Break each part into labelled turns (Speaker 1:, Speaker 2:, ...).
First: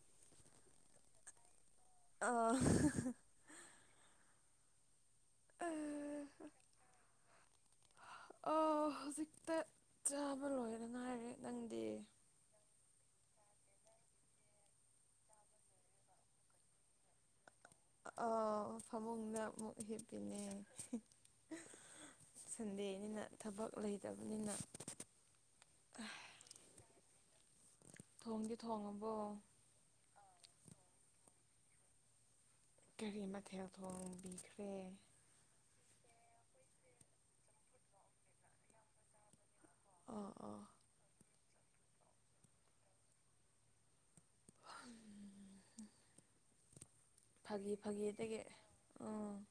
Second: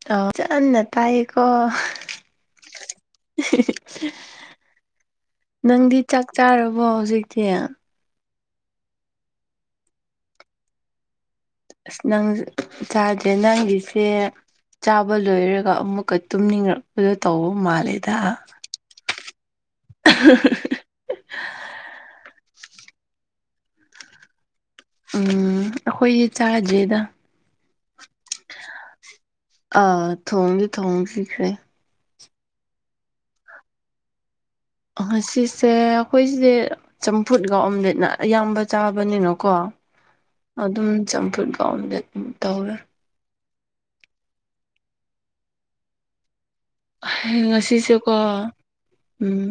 Speaker 1: [unintelligible] ꯇꯥꯏꯌꯦꯀꯣ
Speaker 2: ꯑ
Speaker 1: ꯅꯪꯗꯤ ꯆꯥꯛ ꯆꯥꯔꯕꯣ ꯍꯧꯖꯤꯛꯇꯤ
Speaker 2: ꯑ ꯍꯧꯖꯤꯛꯇ ꯆꯥꯕ ꯂꯣꯏꯗ ꯉꯥꯏꯔꯤ
Speaker 1: ꯑꯁ ꯅꯪ ꯆꯥꯗ꯭ꯔꯤ ꯅꯪꯒꯤꯁꯦ ꯆꯥꯕ ꯂꯣꯏꯔꯒ ꯑꯃꯨꯛꯀ ꯇꯨꯝꯅꯤꯡꯔꯛꯄꯗꯣ ꯇꯧꯕ ꯃꯥꯜꯂꯦ
Speaker 2: ꯑ ꯐꯃꯨꯡꯗ ꯑꯃꯨꯛ ꯍꯤꯞꯄꯤꯅꯦ ꯁꯟꯗꯦꯅꯤꯅ ꯊꯕꯛ ꯂꯩꯇꯕꯅꯤꯅ
Speaker 1: ꯎꯝ ꯑꯩꯈꯣꯏꯗꯤ ꯆꯥꯗꯔ꯭ꯤꯗꯥ
Speaker 2: ꯊꯣꯡꯗꯤ ꯊꯣꯡꯉꯕꯣ
Speaker 1: ꯑꯥ ꯊꯣꯡꯁꯨ ꯊꯣꯡꯗꯔ꯭ꯤ ꯑꯩꯈꯣꯏ
Speaker 2: ꯀꯥꯔꯤ ꯃꯊꯦꯜ ꯊꯣꯡꯕꯤꯈ꯭ꯔꯦ
Speaker 1: ꯉꯁꯤꯁꯦ ꯑꯩꯈꯣꯏꯁꯦ ꯆꯝꯐꯨꯠꯒ ꯑꯣꯝꯂꯦꯠꯅ ꯑꯌꯥꯝꯕ ꯆꯥꯕꯅꯤꯅꯀꯣ
Speaker 2: ꯑꯣ ꯑꯣ
Speaker 1: ꯑꯗꯨꯝ ꯆꯝꯐꯨꯠꯀꯥ ꯑꯣꯝꯂꯦꯠ ꯑꯗꯨꯝ ꯇꯧꯋꯦ
Speaker 2: [unintelligible] ꯐꯥꯒꯤ
Speaker 1: ꯉꯁꯤꯁꯦꯀꯣ
Speaker 2: ꯐꯥꯒꯤꯗꯒꯤ
Speaker 1: ꯎꯝ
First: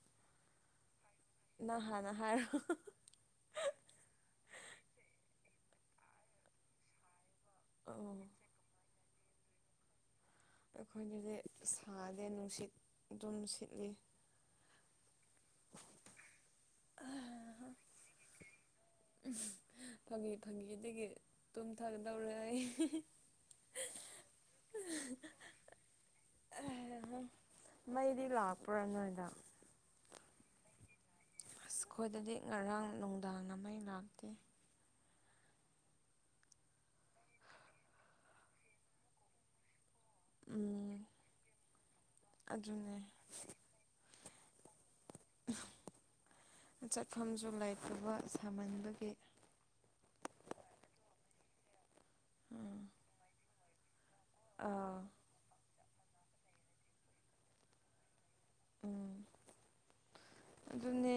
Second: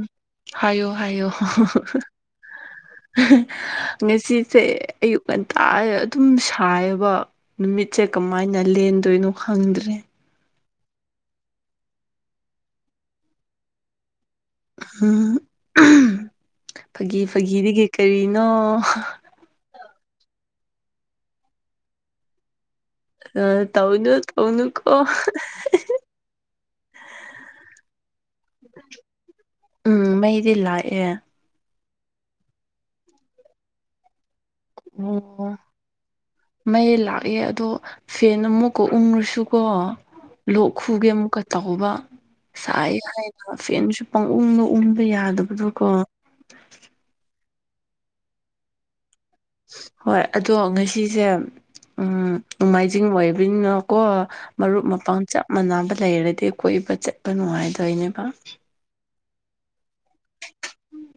Speaker 1: ꯍꯥꯏꯌꯣ ꯍꯥꯏꯌꯣ
Speaker 2: ꯅꯪ ꯍꯥꯟꯅ ꯍꯥꯏꯔꯣ
Speaker 1: ꯉꯁꯤꯁꯦ ꯑꯌꯨꯛ ꯉꯟꯇꯥ ꯑꯗꯨꯝ ꯁꯥꯏꯌꯦꯕ ꯅꯨꯃꯤꯠꯁꯦ
Speaker 2: ꯑꯣ
Speaker 1: ꯀꯃꯥꯏꯅ ꯂꯦꯟꯗꯣꯏꯅꯣ ꯈꯪꯗ꯭ꯔꯦ
Speaker 2: ꯑꯩꯈꯣꯏꯒꯤꯗꯤ ꯁꯥꯗꯦ ꯅꯨꯡꯁꯤꯠ ꯑꯗꯨꯝ ꯁꯤꯠꯂꯤ
Speaker 1: ꯎꯝ ꯐꯥꯒꯤ ꯐꯥꯒꯤꯗꯒꯤ ꯀꯔꯤꯅꯣ
Speaker 2: ꯐꯪꯒꯤ ꯐꯪꯒꯤꯗꯒꯤ ꯇꯨꯝꯊꯥꯒꯗꯧꯔꯦ ꯑꯩ
Speaker 1: ꯑ ꯇꯧꯅꯣ ꯇꯧꯅꯨꯀꯣ
Speaker 2: ꯃꯩꯗꯤ ꯂꯥꯛꯄ꯭ꯔꯥ ꯅꯣꯏꯗ
Speaker 1: ꯎꯝ ꯃꯩꯗꯤ ꯂꯥꯛꯑꯦ
Speaker 2: ꯑꯁ ꯈꯈꯣꯏꯗꯗꯤ ꯉꯔꯥꯡ ꯅꯨꯡꯗꯥꯡ ꯑꯃ ꯂꯥꯛꯇꯦ
Speaker 1: ꯑꯣ ꯃꯩ ꯂꯥꯛꯑꯦ ꯑꯗꯣ ꯐꯦꯟ ꯑꯃꯨꯛꯀ ꯎꯡꯉꯁꯨꯀꯣ ꯂꯣꯛ
Speaker 2: ꯎꯝ
Speaker 1: ꯈꯨꯒꯦ ꯑꯃꯨꯛꯀ ꯇꯧꯕ ꯁꯥꯏ
Speaker 2: ꯑꯗꯨꯅꯦ
Speaker 1: ꯍꯥꯏꯅ ꯐꯦꯟꯁꯨ ꯄꯪꯎꯟꯗ ꯎꯟꯉꯤ ꯑ ꯌꯥꯗꯕꯗꯨ ꯀꯣ
Speaker 2: ꯆꯠꯐꯝꯁꯨ ꯂꯩꯇꯕ ꯁꯥꯃꯟꯕꯒꯤ
Speaker 1: ꯍꯣꯏ ꯑꯗꯣ ꯉꯁꯤꯁꯦ
Speaker 2: ꯎꯝ
Speaker 1: ꯅꯣꯡꯃꯥꯏꯖꯤꯡ ꯑꯣꯏꯕꯅꯤꯅꯀꯣ ꯃꯔꯨꯞ
Speaker 2: ꯑꯥ
Speaker 1: ꯃꯄꯥꯡ ꯆꯞ ꯃꯥꯟꯅꯕ ꯂꯩꯔꯗꯤ ꯀꯣꯏꯕ ꯆꯠꯄ ꯅꯨꯡꯉꯥꯏꯗꯣꯏꯅꯦꯕ
Speaker 2: ꯎꯝ ꯑꯗꯨꯅꯦ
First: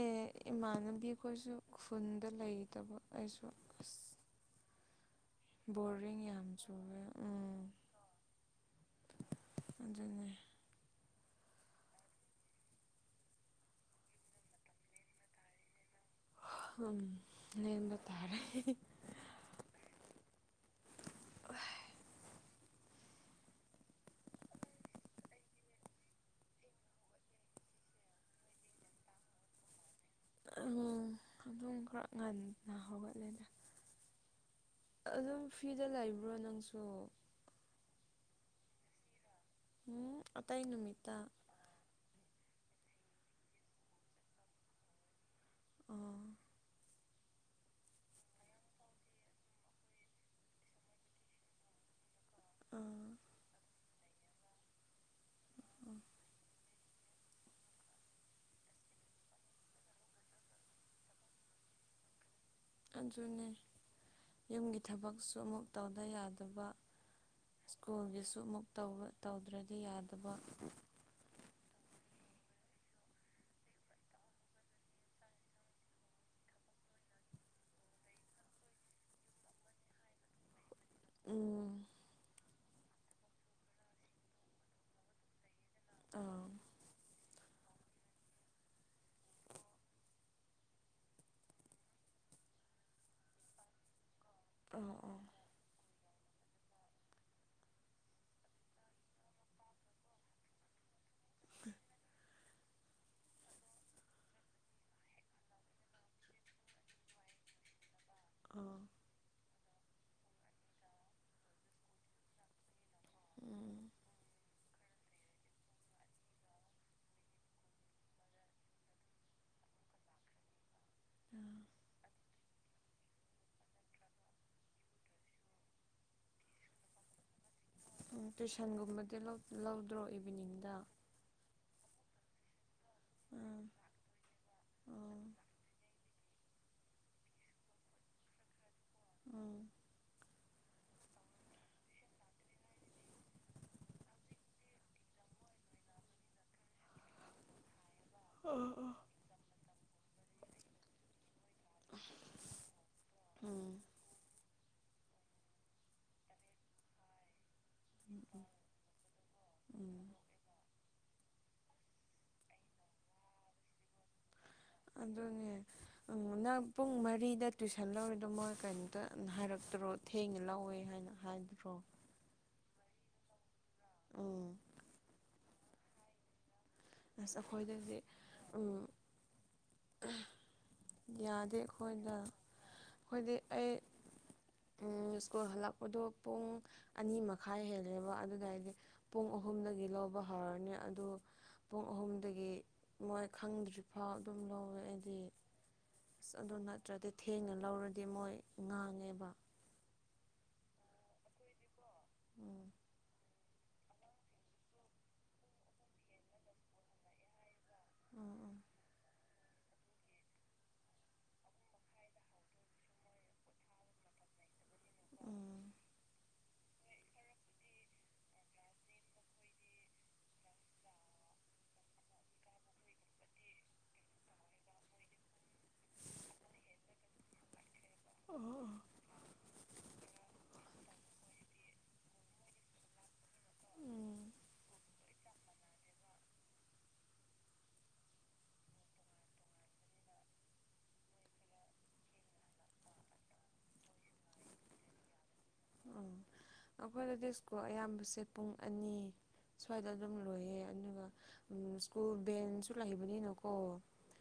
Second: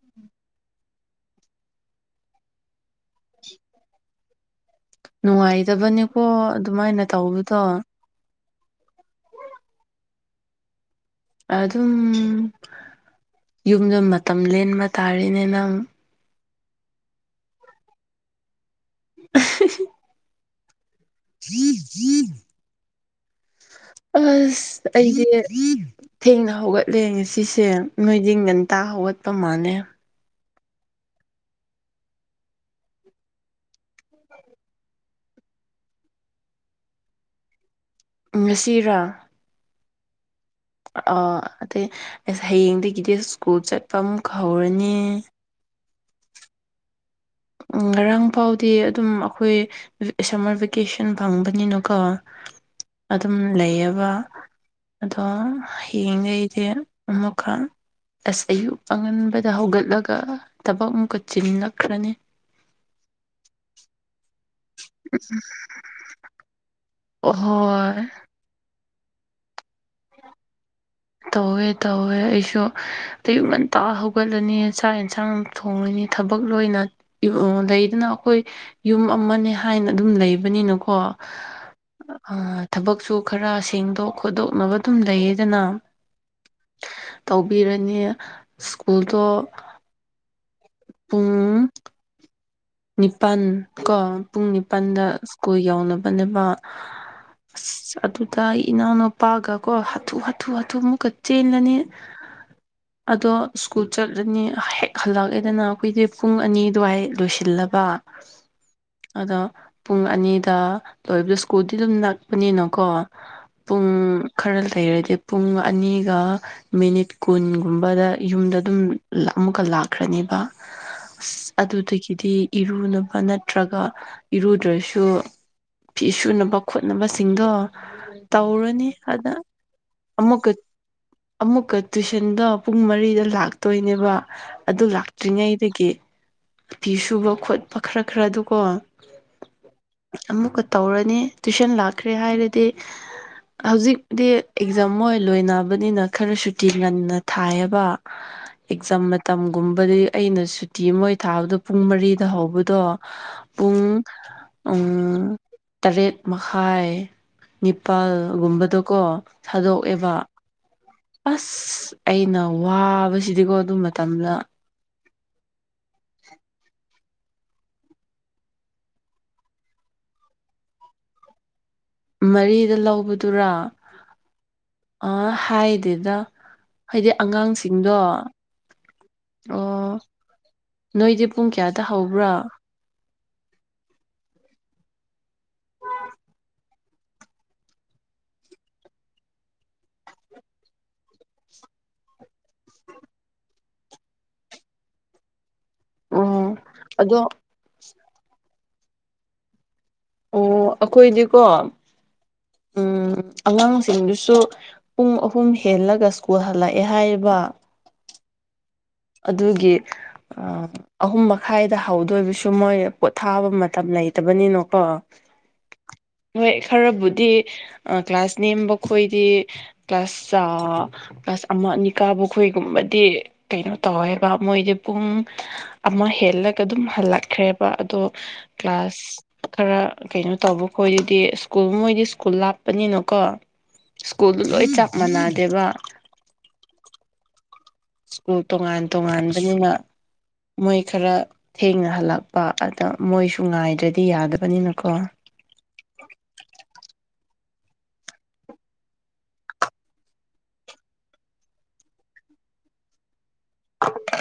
Speaker 2: ꯏꯃꯥꯟꯅꯕꯤꯈꯣꯏꯁꯨ ꯈꯨꯟꯗ ꯂꯩꯇꯕ ꯑꯩꯁꯨ ꯑꯁ
Speaker 1: ꯅꯨꯡꯉꯥꯏꯇꯕꯅꯤꯀꯣ
Speaker 2: ꯕꯣꯔꯤꯡ ꯌꯥꯝ ꯆꯨꯋꯦ
Speaker 1: ꯑꯗꯨꯃꯥꯏꯅ
Speaker 2: ꯎꯝ
Speaker 1: ꯇꯧꯕꯗꯣ
Speaker 2: ꯑꯗꯨꯅꯦ
Speaker 1: ꯑꯗꯨꯝ ꯌꯨꯝꯗ ꯃꯇꯝ ꯂꯦꯟꯕ ꯇꯥꯔꯦꯅꯦ ꯅꯪ
Speaker 2: ꯎꯝ ꯂꯦꯟꯕ ꯇꯥꯔꯦ
Speaker 1: ꯍ [unintelligible] ꯑꯁ ꯑꯩꯗꯤ ꯊꯦꯡꯅ ꯍꯧꯒꯠꯂꯦ ꯉꯁꯤꯁꯦ ꯅꯣꯏꯗꯤ ꯉꯟꯇꯥ ꯍꯧꯒꯠꯄ ꯃꯥꯜꯂꯦ
Speaker 2: ꯎ ꯑꯗꯨꯝ ꯈꯔ ꯉꯟꯅ ꯍꯧꯒꯠꯂꯦꯗ ꯑꯗꯨꯝ ꯐꯔ꯭ꯤꯗ ꯂꯩꯕ꯭ꯔꯣ ꯅꯪꯁꯨ
Speaker 1: ꯉꯁꯤꯔꯥ
Speaker 2: ꯎꯝ ꯑꯇꯩꯥ ꯅꯨꯃꯤꯠ
Speaker 1: ꯑ ꯑꯗꯩ ꯑꯁ ꯍꯌꯦꯡꯗꯒꯤꯗꯤ ꯁ꯭ꯀꯨꯜ ꯆꯠꯄ ꯑꯃꯨꯛ ꯍꯧꯔꯅꯤ
Speaker 2: ꯑꯣꯥ
Speaker 1: ꯉꯔꯥꯡ ꯐꯥꯎꯗꯤ ꯑꯗꯨꯝ ꯑꯩꯈꯣꯏ ꯁꯝꯃꯔ ꯚꯦꯀꯦꯁꯟ ꯐꯪꯕꯅꯤꯅꯀꯣ꯫
Speaker 2: ꯑꯥ꯫
Speaker 1: ꯑꯗꯨꯝ ꯂꯩꯌꯦꯕ ꯑꯗꯣ ꯍꯌꯦꯡꯗꯩꯗꯤ ꯑꯃꯨꯛꯀ ꯑꯁ ꯑꯌꯨꯛ ꯑꯉꯟꯕꯗ ꯍꯧꯒꯠꯂꯒ ꯊꯕꯛ ꯑꯃꯨꯛꯀ ꯆꯤꯜꯂꯛꯈ꯭ꯔꯅꯤ꯫
Speaker 2: ꯑꯗꯨꯅꯦ ꯌꯨꯝꯒꯤ ꯊꯕꯛꯁꯨ ꯑꯃꯨꯛ ꯇꯧꯗ ꯌꯥꯗꯕ꯫
Speaker 1: ꯑꯍꯣꯏ
Speaker 2: ꯁ꯭ꯀꯨꯜꯒꯤꯁꯨ ꯑꯃꯨꯛ ꯇꯧꯑ ꯇꯧꯗ꯭ꯔꯗꯤ ꯌꯥꯗꯕ꯫
Speaker 1: ꯇꯧꯋꯦ ꯇꯧꯋꯦ ꯑꯩꯁꯨ ꯑꯌꯨꯛ ꯉꯟꯇꯥ ꯍꯧꯒꯠꯂꯅꯤ ꯆꯥꯛ ꯌꯦꯟꯁꯥꯡ ꯊꯣꯡꯉꯅꯤ ꯊꯕꯛ ꯂꯣꯏꯅ ꯂꯩꯗꯅ ꯑꯈꯣꯏ ꯌꯨꯝ ꯑꯃꯅꯦ ꯍꯥꯏꯅ ꯑꯗꯨꯝ ꯂꯩꯕꯅꯤꯅꯀꯣ꯫
Speaker 2: ꯎꯝ꯫
Speaker 1: ꯑ ꯊꯕꯛꯁꯨ ꯈꯔ ꯁꯦꯡꯗꯣꯛ ꯈꯣꯠꯇꯣꯛꯅꯕ ꯑꯗꯨꯝ ꯂꯩꯌꯦꯗꯅ꯫
Speaker 2: ꯑꯥꯎ꯫
Speaker 1: ꯇꯧꯕꯤꯔꯅꯤ ꯁ꯭ꯀꯨꯜꯗꯣ ꯄꯨꯡ ꯅꯤꯄꯥꯟ ꯀꯣ ꯄꯨꯡ
Speaker 2: ꯑꯥ
Speaker 1: ꯅꯤꯄꯥꯟꯗ
Speaker 2: ꯑꯥ
Speaker 1: ꯁ꯭ꯀꯨꯜ ꯌꯧꯅꯕꯅꯦꯅꯕ꯫ ꯑꯁ ꯑꯗꯨꯗ ꯑꯩ ꯏꯅꯥꯎꯅꯨꯄꯥꯒ ꯀꯣ ꯍꯥꯊꯨ ꯍꯥꯊꯨ ꯍꯥꯊꯨ ꯃꯨꯛꯀ ꯆꯦꯜꯂꯅꯤ꯫ [unintelligible] ꯑꯗꯣ ꯁ꯭ꯀꯨꯜ ꯆꯠꯂꯅꯤ ꯍꯦꯛ ꯍꯜꯂꯛꯑꯦꯗꯅ ꯑꯩꯈꯣꯏꯗꯤ ꯄꯨꯡ ꯑꯅꯤ ꯑꯗꯨꯋꯥꯏ ꯂꯣꯏꯁꯤꯟ ꯂꯕꯥ
Speaker 2: ꯑꫭ꯫
Speaker 1: ꯑꯗꯣ ꯄꯨꯡ ꯑꯅꯤꯗ ꯂꯣꯏꯕꯗꯣ ꯁ꯭ꯀꯨꯜꯗꯤ ꯑꯗꯨꯝ ꯅꯛꯄꯅꯤꯅꯀꯣ꯫ ꯄꯨꯡ
Speaker 2: ꯎꯝ
Speaker 1: ꯈꯔ ꯂꯩꯔꯗꯤ ꯄꯨꯡ ꯑꯅꯤꯒ ꯃꯤꯅꯤꯠ ꯀꯨꯟꯒꯨꯝꯕꯗ ꯌꯨꯝꯗ ꯑꯗꯨꯝ ꯂ ꯑꯃꯨꯛꯀ ꯂꯥꯛꯈ꯭ꯔꯅꯤꯕ꯫ ꯑꯁ ꯑꯗꯨꯗꯒꯤꯗꯤ ꯏꯔꯨꯅꯕ ꯅꯠꯇ꯭ꯔꯒ ꯏꯔꯨꯗ꯭ꯔꯁꯨ ꯐꯤ ꯁꯨꯅꯕ ꯈꯣꯠꯅꯕꯁꯤꯡꯗꯣ
Speaker 2: ꯎꯝ
Speaker 1: ꯇꯧꯔꯅꯤ
Speaker 2: ꯇꯨꯏꯁꯟꯒꯨꯝꯕꯗꯤ
Speaker 1: ꯑꯗ
Speaker 2: ꯂꯧ ꯂꯧꯗ꯭ꯔꯣ
Speaker 1: ꯑꯃꯨꯛꯀ
Speaker 2: ꯏꯚꯤꯅꯤꯡꯗ
Speaker 1: ꯑꯃꯨꯛꯀ ꯇꯨꯏꯁꯟꯗꯣ ꯄꯨꯡ ꯃꯔꯤꯗ
Speaker 2: ꯎꯝ
Speaker 1: ꯂꯥꯛꯇꯣꯏꯅꯦꯕ ꯑꯗꯨ
Speaker 2: ꯎꯝ
Speaker 1: ꯂꯥꯛꯇ꯭ꯔꯤꯉꯩꯗꯒꯤ ꯑꯄꯤ ꯁꯨꯕ ꯈꯣꯠꯄ ꯈꯔ ꯈꯔꯗꯨꯀꯣ꯫
Speaker 2: ꯎꯝ꯫
Speaker 1: ꯑꯃꯨꯛꯀ ꯇꯧꯔꯅꯤ ꯇꯨꯏꯁꯟ ꯂꯥꯛꯈ꯭ꯔꯦ ꯍꯥꯏꯔꯗꯤ ꯍꯧꯖꯤꯛꯇꯤ ꯑꯦꯛꯖꯥꯝ ꯃꯣꯏ ꯂꯣꯏꯅꯕꯅꯤꯅ ꯈꯔ ꯁꯨꯇꯤ ꯉꯟꯅ ꯊꯥꯏꯑꯦꯕꯥ꯫
Speaker 2: ꯎꯝ
Speaker 1: ꯑꯦꯛꯖꯥꯝ ꯃꯇꯝꯒꯨꯝꯕꯗꯤ ꯑꯩꯅ ꯁꯨꯇꯤ ꯃꯣꯏ ꯊꯥꯕꯗꯨ ꯄꯨꯡ ꯃꯔꯤꯗ ꯍꯧꯕꯗꯣ
Speaker 2: ꯎꯝ
Speaker 1: ꯄꯨꯡ ꯎꯪ ꯇꯔꯦꯠ ꯃꯈꯥꯏ꯫ ꯅꯤꯄꯥꯜꯒꯨꯝꯕꯗꯀꯣ
Speaker 2: ꯎꯝ
Speaker 1: ꯊꯥꯗꯣꯛꯑꯦꯕ꯫ ꯑꯁ ꯑꯩꯅ ꯋꯥꯕꯁꯤꯗꯤꯀꯣ ꯑꯗꯨ ꯃꯇꯝꯗ꯫
Speaker 2: ꯑꯗꯨꯅꯦ ꯎꯝ ꯅꯪ ꯄꯨꯡ ꯃꯔꯤꯗ ꯇꯨꯏꯁꯟ ꯂꯧꯔꯤꯗꯣ ꯃꯣꯏ ꯀꯔꯤꯝꯇ ꯍꯥꯏꯔꯛꯇ꯭ꯔꯣ ꯊꯦꯡꯉꯦ ꯂꯧꯋꯦ ꯍꯥꯏꯅ ꯍꯥꯏꯗ꯭ꯔꯣ꯫
Speaker 1: ꯃꯔꯤꯗ ꯂꯧꯕꯗꯨꯔꯥ
Speaker 2: ꯎꯝ
Speaker 1: ꯑ ꯍꯥꯏꯗꯦꯗ꯫ ꯍꯥꯏꯗꯤ
Speaker 2: ꯑꯁ
Speaker 1: ꯑꯉꯥꯡꯁꯤꯡꯗꯣ
Speaker 2: ꯑꯩꯈꯣꯏꯗꯗꯤ ꯎꯝ
Speaker 1: ꯑꯣ ꯅꯣꯏꯗꯤ ꯄꯨꯡ
Speaker 2: ꯌꯥꯗꯦ
Speaker 1: ꯀꯌꯥꯗ
Speaker 2: ꯑꯩꯈꯣꯏꯗ
Speaker 1: ꯍꯧꯕ꯭ꯔꯥ
Speaker 2: ꯑꯈꯣꯏꯗꯤ ꯑꯩ ꯎ ꯁ꯭ꯀꯨꯜ ꯍꯜꯂꯛꯄꯗꯣ ꯄꯨꯡ ꯑꯅꯤ ꯃꯈꯥꯏ ꯍꯦꯜꯂꯦꯕ ꯑꯗꯨꯗ ꯍꯥꯏꯗꯤ ꯄꯨꯡ ꯑꯍꯨꯝꯗꯒꯤ ꯂꯧꯕ ꯍꯧꯔꯅꯤ ꯑꯗꯨ ꯄꯨꯡ ꯑꯍꯨꯝꯗꯒꯤ ꯃꯣꯏ ꯈꯪꯗ꯭ꯔꯤꯐꯥꯎ ꯑꯗꯨꯝ ꯂꯧꯋꯦ ꯑꯩꯗꯤ꯫ ꯑꯁ
Speaker 1: ꯑꯣ
Speaker 2: ꯑꯗꯨ ꯅꯠꯇ꯭ꯔꯗꯤ
Speaker 1: ꯑꯗꯣ
Speaker 2: ꯊꯦꯡꯅ ꯂꯧꯔꯗꯤ ꯃꯣꯏ ꯉꯥꯡꯉꯦꯕ꯫
Speaker 1: ꯑꯣ ꯑꯩꯈꯣꯏꯗꯤꯀꯣ
Speaker 2: ꯎꯝ
Speaker 1: ꯎꯝ ꯑꯉꯥꯡꯁꯤꯡꯗꯨꯁꯨ ꯄꯨꯡ ꯑꯍꯨꯝ ꯍꯦꯜꯂꯒ ꯁ꯭ꯀꯨꯜ ꯍꯜꯂꯛꯑꯦ ꯍꯥꯏꯌꯦꯕ
Speaker 2: ꯎꯝ ꯎꯝ
Speaker 1: ꯑꯗꯨꯒꯤ ꯑꯥ ꯑꯍꯨꯝ ꯃꯈꯥꯏꯗ ꯍꯧꯗꯣꯏꯕꯁꯨ ꯃꯣꯏ ꯄꯣꯊꯥꯕ ꯃꯇꯝ ꯂꯩꯇꯕꯅꯤꯅꯀꯣ
Speaker 2: ꯎꯝ
Speaker 1: ꯃꯣꯏ ꯈꯔꯕꯨꯗꯤ ꯀ꯭ꯂꯥꯁ ꯅꯦꯝꯕ ꯈꯣꯏꯗꯤ ꯀ꯭ꯂꯥꯁ ꯆꯥꯎ ꯀ꯭ꯂꯥꯁ ꯑꯃ ꯑꯅꯤ ꯀꯥꯕꯨ ꯑꯩꯈꯣꯏꯒꯨꯝꯕꯗꯤ ꯀꯩꯅꯣ ꯇꯧꯋꯦꯕ ꯃꯣꯏꯗꯤ ꯄꯨꯡ ꯑꯃ ꯍꯦꯜꯂꯒ ꯑꯗꯨꯝ ꯍꯜꯂꯛꯈ꯭ꯔꯦꯕ ꯑꯗꯣ ꯀ꯭ꯂꯥꯁ ꯈꯔ ꯀꯩꯅꯣ ꯇꯧꯕ ꯈꯣꯏꯗꯨꯗꯤ ꯁ꯭ꯀꯨꯜ ꯃꯣꯏꯗꯤ ꯁ꯭ꯀꯨꯜ ꯂꯥꯞꯄꯅꯤꯅꯀꯣ ꯁ꯭ꯀꯨꯜꯗꯣ ꯂꯣꯏ ꯆꯞ ꯃꯥꯟꯅꯗꯦꯕ ꯁ꯭ꯀꯨꯜ ꯇꯣꯉꯥꯟ ꯇꯣꯉꯥꯟꯕꯅꯤꯅ ꯃꯣꯏ ꯈꯔ ꯊꯦꯡꯅ ꯍꯜꯂꯛꯄ ꯑꯗ ꯃꯣꯏꯁꯨ ꯉꯥꯏꯗ꯭ꯔꯗꯤ ꯌꯥꯗꯕꯅꯤꯅꯀꯣ
Speaker 2: ꯎꯝ ꯑꯩꯈꯣꯏꯗꯗꯤ ꯁ꯭ꯀꯨꯜ ꯑꯌꯥꯝꯕꯁꯦ ꯄꯨꯡ ꯑꯅꯤ ꯁ꯭ꯋꯥꯏꯗ ꯑꯗꯨꯝ ꯂꯣꯏꯌꯦ ꯑꯗꯨꯒ ꯁ꯭ꯀꯨꯜ ꯕꯦꯟꯁꯨ ꯂꯩꯕꯅꯤꯅꯀꯣ ꯑꯣ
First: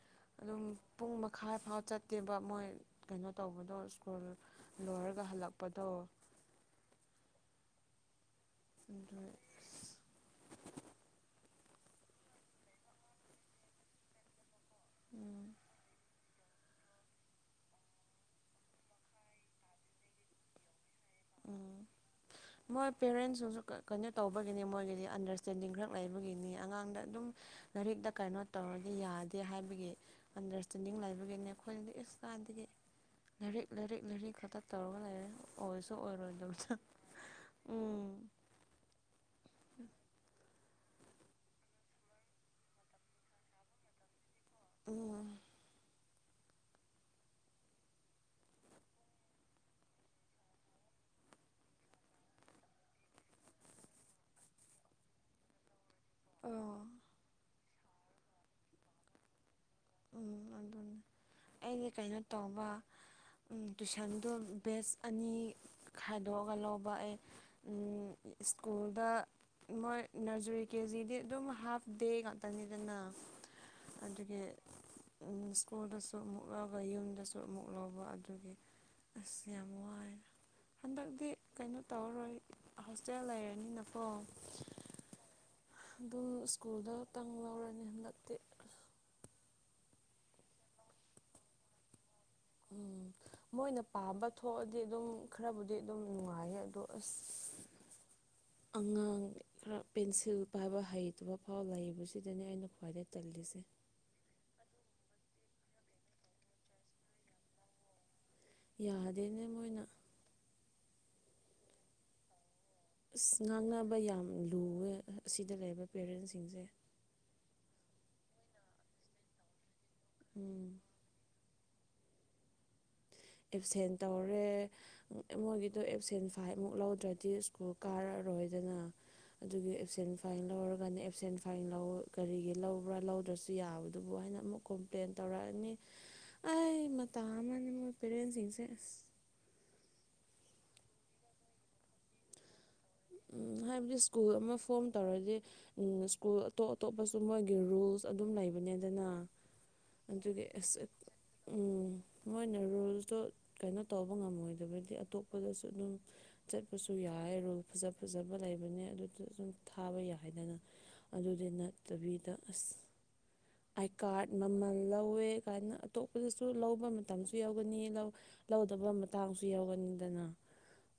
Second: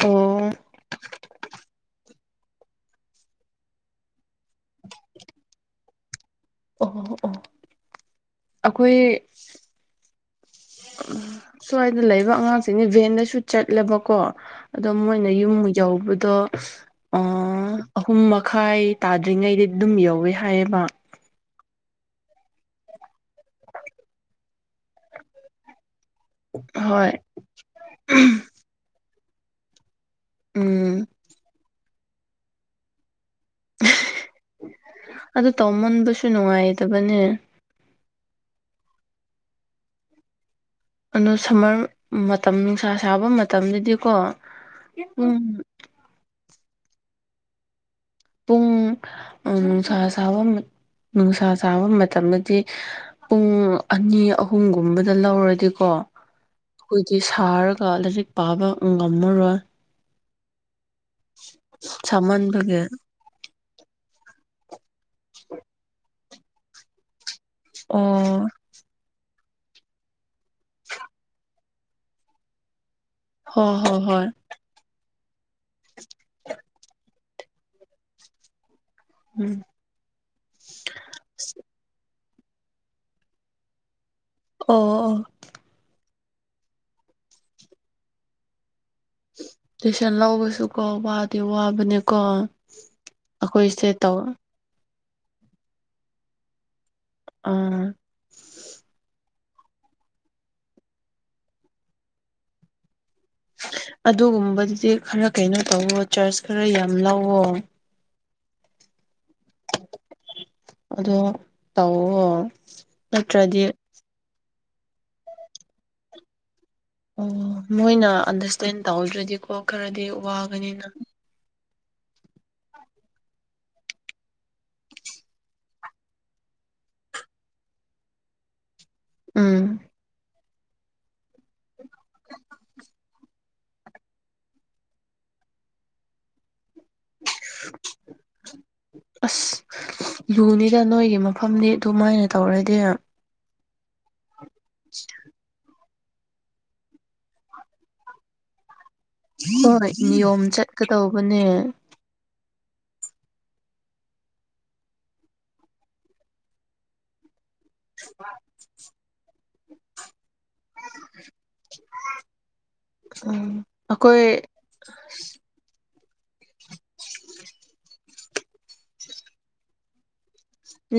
Speaker 1: ꯑꯣ
Speaker 2: ꯑꯗꯨꯝ ꯄꯨꯡ ꯃꯈꯥꯏ ꯐꯥꯎ ꯆꯠ ꯇꯦꯕ ꯃꯣꯏ ꯀꯩꯅꯣ ꯇꯧꯕꯗꯣ ꯁ꯭ꯀꯨꯜ ꯂꯣꯏꯔꯒ ꯍꯜꯂꯛꯄꯗꯣ
Speaker 1: ꯑꯣ ꯑꯣ ꯑꯩꯈꯣꯏ
Speaker 2: ꯑꯗꯨ
Speaker 1: ꯎꯝ ꯁ꯭ꯋꯥꯏꯗ ꯂꯩꯕ ꯑꯉꯥꯡꯁꯤꯡꯅꯦ ꯚꯦꯟꯗꯁꯨ ꯆꯠꯂꯦꯕꯀꯣ ꯑꯗꯣ ꯃꯣꯏꯅ
Speaker 2: ꯎꯝ
Speaker 1: ꯌꯨꯝ ꯌꯧꯕꯗꯣ ꯑꯥ ꯑꯍꯨꯝ ꯃꯈꯥꯏ ꯇꯥꯗ꯭ꯔꯤꯉꯩꯗꯤ ꯑꯗꯨꯝ ꯌꯧꯋꯦ ꯍꯥꯏꯌꯦꯕ
Speaker 2: ꯎꯝ ꯃꯣꯏ ꯄꯦꯔꯦꯟꯁꯤꯡꯁꯨ ꯀꯩꯅꯣ ꯇꯧꯕꯒꯤꯅꯤ ꯃꯣꯏꯒꯤꯗꯤ ꯑꯟꯗꯔꯁꯇꯦꯟꯗꯤꯡ ꯈꯔ ꯂꯩꯕꯒꯤꯅꯤ ꯑꯉꯥꯡꯗ
Speaker 1: ꯍꯣꯏ
Speaker 2: ꯑꯗꯨꯝ ꯂꯥꯏꯔꯤꯛꯇ ꯀꯩꯅꯣ ꯇꯧꯔꯗꯤ ꯌꯥꯗꯦ ꯍꯥꯏꯕꯒꯤ
Speaker 1: ꯎꯝ
Speaker 2: ꯑꯟꯗꯔꯁꯇꯦꯟꯗꯤꯡ ꯂꯩꯕꯒꯤꯅꯦ ꯑꯩꯈꯣꯏꯅꯗꯤ ꯑꯁ ꯀꯥꯏꯗꯒꯤ ꯂꯥꯏꯔꯤꯛ ꯂꯥꯏꯔꯤꯛ ꯂꯥꯏꯔꯤꯛ ꯈꯛꯇ ꯇꯧꯔꯒ ꯂꯩꯔꯦ
Speaker 1: ꯑꯗꯨ
Speaker 2: ꯑꯣꯏꯁꯨ
Speaker 1: ꯇꯧꯃꯟꯕꯁꯨ
Speaker 2: ꯑꯣꯏꯔꯣꯏꯗꯧꯗ
Speaker 1: ꯅꯨꯡꯉꯥꯏꯇꯕꯅꯦ
Speaker 2: ꯎꯝ
Speaker 1: ꯑꯗꯣ ꯁꯝꯃꯔ ꯃꯇꯝ ꯅꯨꯡꯁꯥ ꯁꯥꯕ ꯃꯇꯝꯗꯗꯤꯀꯣ
Speaker 2: ꯎꯝ
Speaker 1: ꯄꯨꯡ ꯄꯨꯡ ꯅꯨꯡꯁꯥ ꯁꯥꯕ ꯅꯨꯡꯁꯥ ꯁꯥꯕ ꯃꯇꯝꯗꯗꯤ ꯄꯨꯡ ꯑꯅꯤ ꯑꯍꯨꯝꯒꯨꯝꯕꯗ ꯂꯧꯔꯗꯤꯀꯣ
Speaker 2: ꯑꯣ
Speaker 1: ꯑꯩꯈꯣꯏꯒꯤ ꯁꯥꯔꯒ ꯂꯥꯏꯔꯤꯛ ꯄꯥꯕ ꯉꯝꯃꯔꯣꯏ
Speaker 2: ꯎꯝ ꯑꯗꯨꯅꯦ ꯑꯩꯗꯤ ꯀꯩꯅꯣ ꯇꯧꯕ
Speaker 1: ꯁꯥꯃꯟꯕꯒꯤ
Speaker 2: ꯎꯝ ꯇꯨꯏꯁꯟꯗꯣ ꯕꯦꯁ ꯑꯅꯤ ꯈꯥꯏꯗꯣꯛꯑꯒ ꯂꯧꯕ ꯑꯩ ꯎꯝ
Speaker 1: ꯑꯣ
Speaker 2: ꯁ꯭ꯀꯨꯜꯗ ꯃꯣꯏ ꯅꯔꯖꯔꯤ ꯀꯦ ꯖꯤꯗꯤ ꯑꯗꯨꯝ ꯍꯥꯐ ꯗꯦ ꯉꯥꯛꯇꯅꯤꯗꯅ
Speaker 1: ꯍꯣꯏ ꯍꯣꯏ ꯍꯣꯏ
Speaker 2: ꯑꯗꯨꯒꯤ ꯁ꯭ꯀꯨꯜꯗꯁꯨ ꯑꯃꯨꯛ [unintelligible] ꯌꯨꯝꯗꯁꯨ ꯑꯃꯨꯛ ꯂꯧꯕ ꯑꯗꯨꯒꯤ ꯑꯁ
Speaker 1: ꯎꯝ
Speaker 2: ꯌꯥꯝ ꯋꯥꯏꯗ ꯍꯟꯗꯛꯇꯤ ꯀꯩꯅꯣ ꯇꯧꯔꯔꯣꯏ ꯍꯣꯁꯇꯦꯜ ꯂꯩꯔꯅꯤꯅꯀꯣ
Speaker 1: ꯑꯣ ꯑꯣ
Speaker 2: ꯑꯗꯨ ꯁ꯭ꯀꯨꯜꯗꯇꯪ ꯂꯧꯔꯅꯤ ꯍꯟꯗꯛꯇꯤ
Speaker 1: ꯇꯨꯏꯁꯟ ꯂꯧꯕꯁꯨ ꯀꯣ ꯋꯥꯗꯤ ꯋꯥꯕꯅꯦꯀꯣ
Speaker 2: ꯎꯝ ꯃꯣꯏꯅ
Speaker 1: ꯑꯩꯈꯣꯏꯁꯦ ꯇꯧ
Speaker 2: ꯄꯥꯝꯕ ꯊꯣꯛꯑꯗꯤ ꯑꯗꯨꯝ ꯈꯔꯕꯨꯗꯤ ꯑꯗꯨꯝ ꯅꯨꯡꯉꯥꯏꯌꯦ ꯑꯗꯣ ꯑꯁ
Speaker 1: ꯑꯥ
Speaker 2: ꯑꯉꯥꯡ ꯈꯔ ꯄꯦꯟꯁꯤꯜ ꯄꯥꯏꯕ ꯍꯩꯇꯕ ꯐꯥꯎ ꯂꯩꯕꯁꯤꯗꯅꯦ ꯑꯩꯅ ꯈ꯭ꯋꯥꯏꯗꯩ ꯇꯜꯂꯤꯁꯦ
Speaker 1: ꯑꯗꯨꯒꯨꯝꯕꯗꯨꯗꯤ ꯈꯔ ꯀꯩꯅꯣ ꯇꯧꯋꯣ ꯆꯥꯔꯖ ꯈꯔ ꯌꯥꯝ ꯂꯧꯋꯣ
Speaker 2: ꯌꯥꯗꯦꯅꯦ ꯃꯣꯏꯅ
Speaker 1: ꯑꯗꯣ ꯇꯧꯋꯣ
Speaker 2: ꯑꯁ
Speaker 1: ꯅꯠꯇ꯭ꯔꯗꯤ
Speaker 2: ꯉꯥꯡꯅꯕ ꯌꯥꯝ ꯂꯨꯋꯦ ꯑꯁꯤꯗ ꯂꯩꯔꯤꯕ ꯄꯦꯔꯦꯟꯁꯁꯤꯡꯁꯦ
Speaker 1: ꯑꯣ ꯃꯣꯏꯅ ꯑꯟꯗꯔꯁꯇꯦꯟ ꯇꯧꯗ꯭ꯔꯗꯤꯀꯣ ꯈꯔꯗꯤ
Speaker 2: ꯎꯝ
Speaker 1: ꯋꯥꯒꯅꯤꯗ
Speaker 2: ꯑꯦꯞꯁꯦꯟ ꯇꯧꯔꯦ ꯃꯣꯏꯒꯤꯗꯣ ꯑꯦꯞꯁꯦꯟ ꯐꯥꯏꯃꯨꯛ ꯂꯧꯗ꯭ꯔꯗꯤ ꯁ꯭ꯀꯨꯜ ꯀꯥꯔꯛꯑꯔꯣꯏꯗꯅ ꯑꯗꯨꯒꯤ
Speaker 1: ꯎꯝ
Speaker 2: ꯑꯦꯞꯁꯦꯟ ꯐꯥꯏꯟ ꯂꯧꯔꯒꯅ ꯑꯦꯞꯁꯦꯟ ꯐꯥꯏꯟ ꯂꯧ ꯀꯔꯤꯒꯤ ꯂꯧꯕ꯭ꯔꯥ ꯂꯧꯗ꯭ꯔꯁꯨ ꯌꯥꯕꯗꯨꯕꯨ ꯍꯥꯏꯅ ꯑꯃꯨꯛ ꯀꯣꯝꯄ꯭ꯂꯦꯟ ꯇꯧꯔꯛꯑꯅꯤ ꯑꯩ ꯃꯇꯥ ꯑꯃꯅꯦ ꯃꯣꯏ ꯄꯦꯔꯦꯟꯁꯁꯤꯡꯁꯦ ꯑꯁ
Speaker 1: ꯑꯁ ꯌꯨꯅꯤꯗ ꯅꯣꯏꯒꯤ ꯃꯐꯝꯅꯤ ꯑꯗꯨꯃꯥꯏꯅ ꯇꯧꯔꯗꯤ
Speaker 2: ꯎꯝ ꯍꯥꯏꯕꯗꯤ ꯁ꯭ꯀꯨꯜ ꯑꯃ ꯐꯣꯔꯝ ꯇꯧꯔꯗꯤ ꯁ꯭ꯀꯨꯜ ꯑꯇꯣꯞ ꯑꯇꯣꯞꯄꯁꯨ ꯃꯣꯏꯒꯤ ꯔꯨꯜꯁ ꯑꯗꯨꯝ ꯂꯩꯕꯅꯤꯗꯅ
Speaker 1: ꯍꯣꯏ ꯅꯤꯌꯣꯝ
Speaker 2: ꯑꯗꯨꯒꯤ ꯑꯁ
Speaker 1: ꯆꯠꯀꯗꯧꯕꯅꯦ
Speaker 2: ꯎꯝ ꯃꯣꯏꯅ ꯔꯨꯜꯁꯇꯣ ꯀꯩꯅꯣ ꯇꯧꯕ ꯉꯝꯃꯣꯏꯗꯕꯗꯤ ꯑꯇꯣꯞꯄꯗꯁꯨ ꯑꯗꯨꯝ ꯆꯠꯄꯁꯨ ꯌꯥꯏꯌꯦ ꯔꯨꯜ ꯐꯖ ꯐꯖꯕ ꯂꯩꯕꯅꯦ ꯑꯗꯨꯗ ꯑꯗꯨꯨꯝ ꯊꯥꯕ ꯌꯥꯏꯗꯅ ꯑꯗꯨꯗ ꯅꯠꯇꯕꯤꯗ ꯑꯁ
Speaker 1: ꯎꯝ
Speaker 2: ꯑꯥꯏ
Speaker 1: ꯑꯩꯈꯣꯏ
Speaker 2: ꯀꯥꯔꯗ ꯃꯃꯜ ꯂꯧꯋꯦ ꯀꯥꯏꯅ ꯑꯇꯣꯞꯄꯗꯁꯨ ꯂꯧꯕ ꯃꯇꯝꯁꯨ ꯌꯥꯎꯒꯅꯤ ꯂꯧ ꯂꯧꯗꯕ ꯃꯇꯥꯡꯁꯨ ꯌꯥꯎꯒꯅꯤꯡꯗꯅ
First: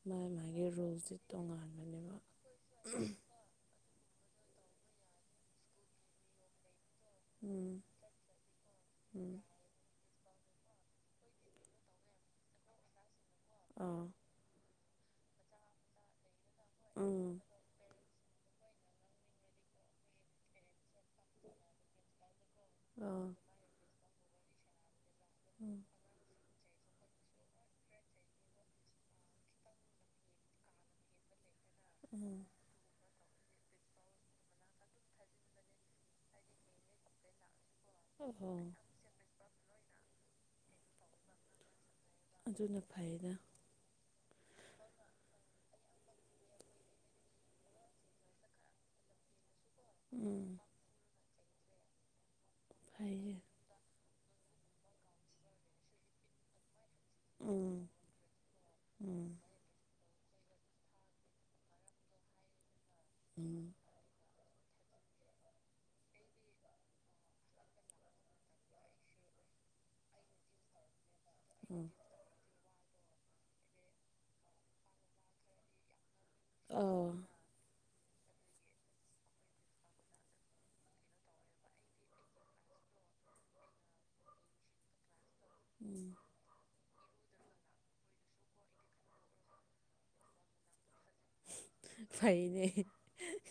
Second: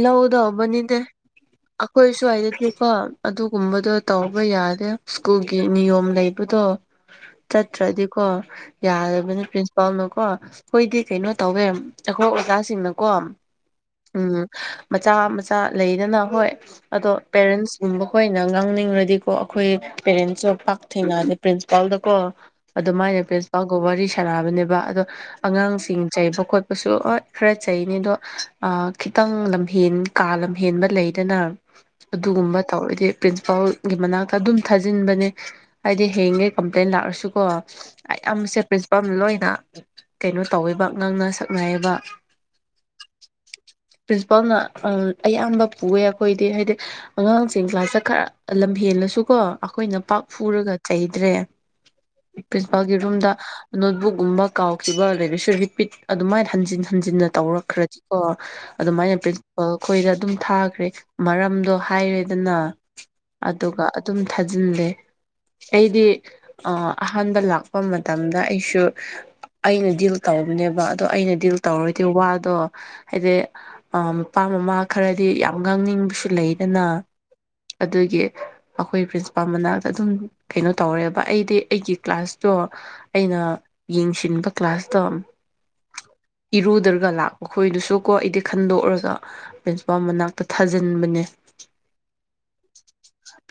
Speaker 1: ꯂꯧꯗꯧꯕꯅꯤꯗꯦ
Speaker 2: ꯇꯣꯉꯥꯟꯕꯅꯦꯕ
Speaker 1: ꯑꯈꯣꯏꯁꯨ ꯍꯥꯏꯗꯗꯤꯀꯣ ꯑꯗꯨꯒꯨꯝꯕꯗꯣ ꯇꯧꯕ ꯌꯥꯗꯦ ꯁ꯭ꯀꯨꯜꯒꯤ ꯅꯤꯌꯣꯝ ꯂꯩꯕꯗꯣ
Speaker 2: ꯎꯝ
Speaker 1: ꯆꯠꯇ꯭ꯔꯗꯤꯀꯣ
Speaker 2: ꯎꯝ
Speaker 1: ꯌꯥꯗꯕꯅꯤ ꯄ꯭ꯔꯤꯟꯁꯤꯄꯥꯜꯅꯀꯣ ꯑꯩꯈꯣꯏꯗꯤ ꯀꯩꯅꯣ ꯇꯧꯋꯦ ꯑꯩꯈꯣꯏ ꯑꯣꯖꯥꯁꯤꯡꯅꯀꯣ
Speaker 2: ꯑꯥ
Speaker 1: ꯎꯝ ꯃꯆꯥ ꯃꯆꯥ ꯂꯩꯗꯅ ꯍꯣꯏ ꯑꯗꯣ
Speaker 2: ꯎꯝ
Speaker 1: ꯄꯦꯔꯦꯟꯁꯒꯨꯝꯕ ꯑꯈꯣꯏꯅ ꯉꯥꯡꯅꯤꯡꯔꯥꯗꯤꯀꯣ ꯑꯈꯣꯏ ꯄꯦꯔꯦꯟꯁꯁꯨ ꯄꯥꯛ ꯊꯦꯡꯅꯗꯦ ꯄ꯭ꯔꯤꯟꯁꯤꯄꯥꯜꯗꯀꯣ ꯑꯗꯨꯃꯥꯏꯅ
Speaker 2: ꯑꯥ
Speaker 1: ꯄ꯭ꯔꯤꯟꯁꯤꯄꯥꯜꯒ ꯋꯥꯔꯤ ꯁꯥꯟꯅꯕꯅꯦꯕ ꯑꯗꯣ
Speaker 2: ꯎꯝ
Speaker 1: ꯑꯉꯥꯡꯁꯤꯡ ꯆꯩꯕ ꯈꯣꯠꯄꯁꯨ ꯍꯣꯏ ꯈꯔ ꯆꯩꯅꯤ ꯑꯗꯣ ꯑꯥ ꯈꯤꯇꯪ ꯂꯝꯍꯦꯟ ꯀꯥ ꯂꯝꯍꯦꯟꯕ ꯂꯩꯗꯅ
Speaker 2: ꯎꯝ
Speaker 1: ꯑꯗꯨꯒꯨꯝꯕ ꯇꯧꯔꯥꯗꯤ ꯄ꯭ꯔꯤꯟꯁꯤꯄꯥꯜꯒꯤ ꯃꯅꯥꯛꯇ ꯑꯗꯨꯝ ꯊꯥꯖꯤꯟꯕꯅꯦ ꯍꯥꯏꯗꯤ ꯍꯌꯦꯡꯒꯩ ꯀꯝꯄ꯭ꯂꯦꯟ ꯂꯥꯛꯑꯁꯨꯀꯣ ꯑꯌꯥꯝ
Speaker 2: ꯑꯣ
Speaker 1: ꯆꯠꯄꯁꯦ ꯄ꯭ꯔꯤꯟꯁꯤꯄꯥꯜ ꯂꯣꯏꯅ ꯀꯩꯅꯣ ꯇꯧꯋꯦꯕ ꯉꯥꯡꯅ ꯁꯛꯅꯌꯦꯕ
Speaker 2: ꯑꯗꯨꯅ ꯐꯩꯗ
Speaker 1: ꯄ꯭ꯔꯤꯟꯁꯤꯄꯥꯜꯅ ꯑꯥ ꯑꯌꯥꯝꯕ ꯄꯨꯑꯦ ꯑꯈꯣꯏꯗꯤ ꯍꯥꯏꯗꯤ ꯑꯉꯥꯡꯁꯤꯡ ꯀ꯭ꯂꯥꯁꯇ ꯈꯔ ꯂꯝ ꯍꯦꯜꯂꯁꯨꯀꯣ ꯈꯣꯏꯅ ꯄꯥꯛ
Speaker 2: ꯎꯝ
Speaker 1: ꯐꯨꯔꯥꯒ ꯆꯩꯗ꯭ꯔꯦ ꯄ꯭ꯔꯤꯟꯁꯤꯄꯥꯜꯒꯤ ꯔꯨꯝꯗ
Speaker 2: ꯐꯩꯌꯦ
Speaker 1: ꯅꯣꯠꯕꯨꯛꯒꯨꯝꯕ ꯀꯥꯎꯈꯤꯕ ꯂꯩꯥꯔꯥꯁꯨ ꯔꯤꯄꯤꯠ ꯑꯗꯨꯃꯥꯏꯅ ꯍꯟꯖꯤꯟ ꯍꯟꯖꯤꯟꯅ
Speaker 2: ꯎꯝ
Speaker 1: ꯇꯧꯔꯛꯈ꯭ꯔꯗꯤꯀꯣ ꯑꯗꯨꯃꯥꯏꯅ
Speaker 2: ꯎꯝ
Speaker 1: ꯄ꯭ꯔꯤꯟꯁꯤꯄꯜ ꯈꯣꯏ ꯑꯗꯨꯝ ꯊꯥꯒ꯭ꯔꯦ ꯃꯔꯝꯗꯣ ꯍꯥꯏꯔꯦꯗꯅ
Speaker 2: ꯎꯝ
Speaker 1: ꯑꯗꯨꯒ ꯑꯗꯨꯝ ꯊꯥꯖꯤꯜꯂꯦ ꯑꯩꯗꯤ ꯑꯥ ꯑꯍꯥꯟꯕ ꯂꯥꯛꯄ ꯃꯇꯝꯗ ꯑꯩꯁꯨ ꯑꯩꯅ ꯗꯤꯜ ꯇꯧꯕꯅꯦꯕ ꯑꯗꯣ ꯑꯩꯅ ꯗꯤꯜ
Speaker 2: ꯎꯝ
Speaker 1: ꯇꯧꯔꯣꯏꯗꯤ ꯋꯥꯗꯣ ꯍꯥꯏꯗꯤ ꯑꯥ ꯃꯄꯥ ꯃꯃꯥ ꯈꯔꯗꯤ ꯌꯥꯝ ꯉꯥꯡꯅꯤꯡꯕꯁꯨ ꯂꯩꯗꯅ
Speaker 2: ꯑꯥ
Speaker 1: ꯑꯗꯨꯒꯤ ꯑꯈꯣꯏ ꯄ꯭ꯔꯤꯟꯁꯤꯄꯥꯜ ꯃꯅꯥꯛꯇ ꯑꯗꯨꯝ ꯀꯩꯅꯣ ꯇꯧꯔꯦꯕ ꯑꯩꯗꯤ ꯑꯩꯒꯤ ꯀ꯭ꯂꯥꯁꯇꯣ ꯑꯩꯅ ꯌꯦꯡꯁꯤꯟꯕ ꯀ꯭ꯂꯥꯁꯇꯣ
Speaker 2: ꯎꯝ
Speaker 1: ꯏꯔꯨꯗ꯭ꯔꯥꯒ ꯂꯥꯛꯄꯈꯣꯏꯗꯨꯁꯨ ꯀꯣ ꯑꯩꯗꯤ ꯈꯟꯗꯣꯛꯔꯒ ꯄ꯭ꯔꯤꯟꯁꯤꯄꯥꯜ ꯃꯅꯥꯛꯇ ꯊꯥꯖꯤꯟꯕꯅꯦ
Speaker 2: ꯐꯩꯅꯦ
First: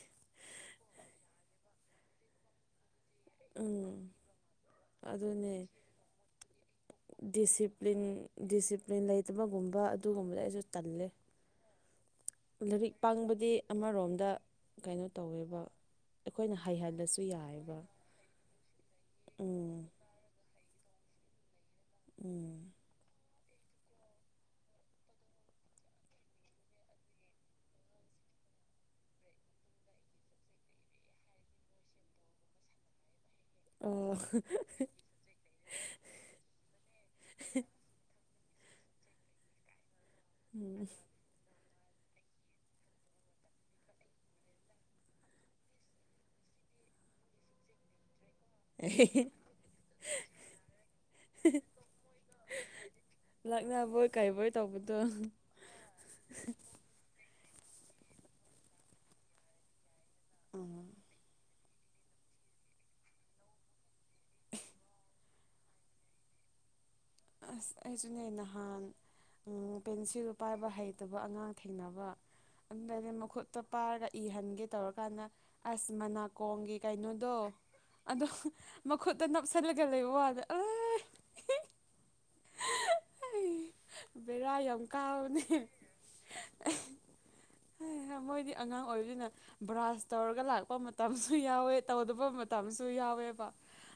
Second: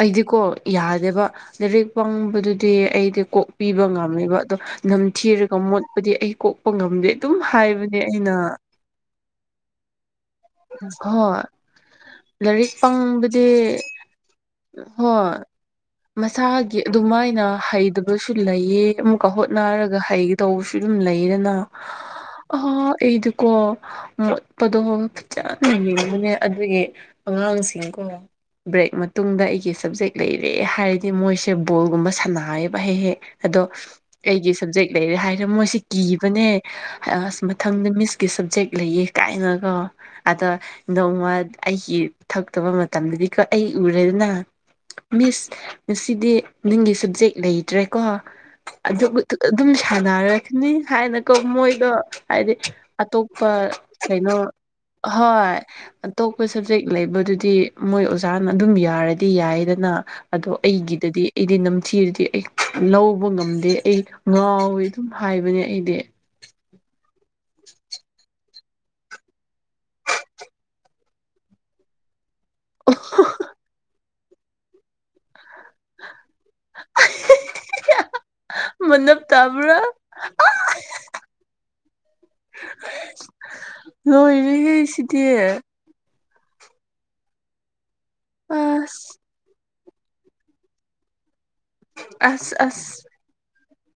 Speaker 1: ꯑꯩꯗꯤꯀꯣ ꯌꯥꯗꯦꯕ ꯂꯥꯏꯔꯤꯛ ꯄꯪꯕꯗꯨꯗꯤ ꯑꯩ ꯀꯣꯛꯄꯤꯕ
Speaker 2: ꯎꯝ
Speaker 1: ꯉꯝꯃꯦꯕ ꯑꯗꯣ
Speaker 2: ꯑꯗꯨꯅꯦ
Speaker 1: ꯅꯝꯊꯤꯔꯒ ꯃꯣꯠꯄꯗꯤ ꯑꯩ ꯀꯣꯛꯄ ꯉꯝꯗꯦ ꯑꯗꯨꯝ ꯍꯥꯏꯕꯅꯦ ꯑꯩꯅ
Speaker 2: ꯗꯤꯖꯤꯄꯔꯤꯟ ꯂꯩ ꯒꯨꯝꯕ ꯑꯗꯨꯒꯨꯝꯕꯗꯤ
Speaker 1: ꯍꯣꯢ ꯂꯥꯏꯔꯤꯛ ꯄꯪꯕꯗꯤ
Speaker 2: ꯀꯩꯅꯣ
Speaker 1: ꯍꯣꯢ
Speaker 2: ꯇꯧꯋꯦꯕ ꯑꯩꯈꯣꯏꯅ
Speaker 1: ꯃꯁꯥꯒꯤ
Speaker 2: ꯍꯩꯍꯜꯂꯁꯨ
Speaker 1: ꯑꯗꯨꯃꯥꯏꯅ
Speaker 2: ꯌꯥꯏꯑꯕ
Speaker 1: ꯍꯩꯗꯕꯁꯨ ꯂꯩꯑꯦ ꯑꯃꯨꯛꯀ
Speaker 2: ꯎꯝ
Speaker 1: ꯍꯣꯠꯅꯔꯒ ꯍꯩ ꯇꯧꯕꯁꯨ ꯑꯗꯨꯝ ꯂꯩꯗꯅ
Speaker 2: ꯎꯝ
Speaker 1: ꯑꯥ ꯑꯩꯗꯨꯀꯣ ꯃꯣꯠꯄꯗꯣ ꯐꯖꯅ ꯌꯦꯡꯕꯅꯦ ꯑꯗꯨꯢ ꯑꯉꯥꯡꯁꯤꯡ ꯀꯣ ꯕ꯭ꯔꯦꯛ ꯃꯇꯨꯡꯗ ꯑꯩꯒꯤ ꯁꯕꯖꯦꯛ ꯂꯩꯔꯦ ꯍꯥꯏꯔꯗꯤ ꯃꯣꯏꯁꯦ ꯕꯣꯜꯒꯨꯝꯕ ꯁꯥꯟꯅꯌꯦꯕ ꯍꯦꯛ-ꯍꯦꯛ ꯑꯗꯣ
Speaker 2: ꯑꯣ
Speaker 1: ꯑꯩꯒꯤ ꯁꯞꯖꯦꯛ ꯂꯩꯔꯦ ꯍꯥꯏꯔ ꯀꯤꯔꯦ ꯃꯣꯏꯁꯤ ꯀꯤꯕꯅꯦ ꯑꯁ ꯃꯊꯪꯗ ꯃꯤꯁꯀꯤ ꯁꯕꯖꯦꯛ ꯂꯩꯌꯦ ꯀꯥꯏꯅꯒꯣ ꯑꯗꯣ
Speaker 2: ꯎꯝ
Speaker 1: ꯅꯣꯡꯃꯥ ꯑꯩꯒꯤ ꯊꯛꯇꯕ ꯃꯇꯝꯗꯗꯤ ꯑꯩ ꯎꯔꯦꯗꯅ ꯃꯤꯁ ꯉꯁꯤꯗꯤ ꯅꯪꯒꯤ ꯁꯕꯖꯦꯛ ꯂꯩꯇ꯭ꯔꯦꯀꯣ ꯑꯗꯨꯝ ꯑꯗꯨꯝ ꯁꯥꯟꯅꯔꯅꯤ ꯍꯥꯏꯅꯀꯣ ꯃꯣꯏꯗꯣ ꯍꯥꯏꯗꯤ ꯑꯇꯣꯞꯄ
Speaker 2: ꯂꯥꯛꯅꯕꯣꯏ
Speaker 1: ꯀꯩꯅꯣ
Speaker 2: ꯀꯩꯕꯣꯏ ꯇꯧꯕꯗꯣ
Speaker 1: ꯍꯣꯏ ꯑꯇꯣꯞꯄ ꯁꯕꯖꯦꯛ ꯂꯩꯕꯗꯨꯗꯤ ꯃꯣꯏ ꯑꯣꯖꯥꯅ ꯑꯗꯨꯝ ꯌꯥꯔꯗꯤ ꯌꯥꯏꯗꯅ ꯑꯗꯣ
Speaker 2: ꯎꯝ
Speaker 1: ꯑꯩꯒꯤꯗꯗꯤ ꯑꯩꯗꯤ ꯅꯝꯊꯤꯔꯗꯤ ꯑꯩ ꯂꯧꯕ ꯉꯝꯗꯦ ꯑꯩꯗꯣ ꯉꯥꯎꯋꯦ ꯑꯗꯨꯝ ꯍꯥꯏꯕꯅꯦ ꯑꯩꯗꯤ
Speaker 2: ꯑꯁ ꯑꯁꯨꯅꯦ ꯅꯍꯥꯟ ꯎꯝ ꯄꯦꯟꯁꯤꯜ ꯄꯥꯏꯕ ꯍꯩꯇꯕ ꯑꯉꯥꯡ ꯊꯦꯡꯅꯕ ꯑꯗꯨꯗꯗꯤ ꯃꯈꯨꯠꯇꯣ ꯄꯥꯏꯔꯒ ꯏꯍꯟꯒꯦ ꯇꯧꯔꯀꯥꯟꯗ ꯑꯁ ꯃꯅꯥꯀꯣꯡꯒꯤ ꯀꯩꯅꯣꯗꯣ ꯑꯗꯣ
Speaker 1: ꯃꯅꯞ
Speaker 2: ꯃꯈꯨꯠꯇ
Speaker 1: ꯇꯥꯕ꯭ꯔꯥ
Speaker 2: ꯅꯞꯁꯤꯜꯂꯒ ꯂꯩꯕ ꯋꯥꯅꯦ ꯑꯁ
Speaker 1: [inaudible]
Speaker 2: ꯕꯦꯔꯥ
Speaker 1: ꯂꯣꯏꯔꯦꯍꯦ
Speaker 2: ꯌꯥꯝ
Speaker 1: ꯁꯤꯗꯤ
Speaker 2: ꯀꯥꯕꯅꯦ ꯃꯣꯏꯗꯤ ꯑꯉꯥꯡ
Speaker 1: ꯑꯁ
Speaker 2: ꯑꯣꯏꯕꯅꯤꯅ ꯕ꯭ꯔꯥꯁ ꯇꯧꯔꯒ ꯂꯥꯛꯄ ꯃꯇꯝꯁꯨ ꯌꯥꯎꯋꯦ ꯇꯧꯗꯕ
Speaker 1: ꯑꯁ
Speaker 2: ꯃꯇꯝꯁꯨ
Speaker 1: ꯑꯁ
Speaker 2: ꯌꯥꯎꯋꯦꯕ꯫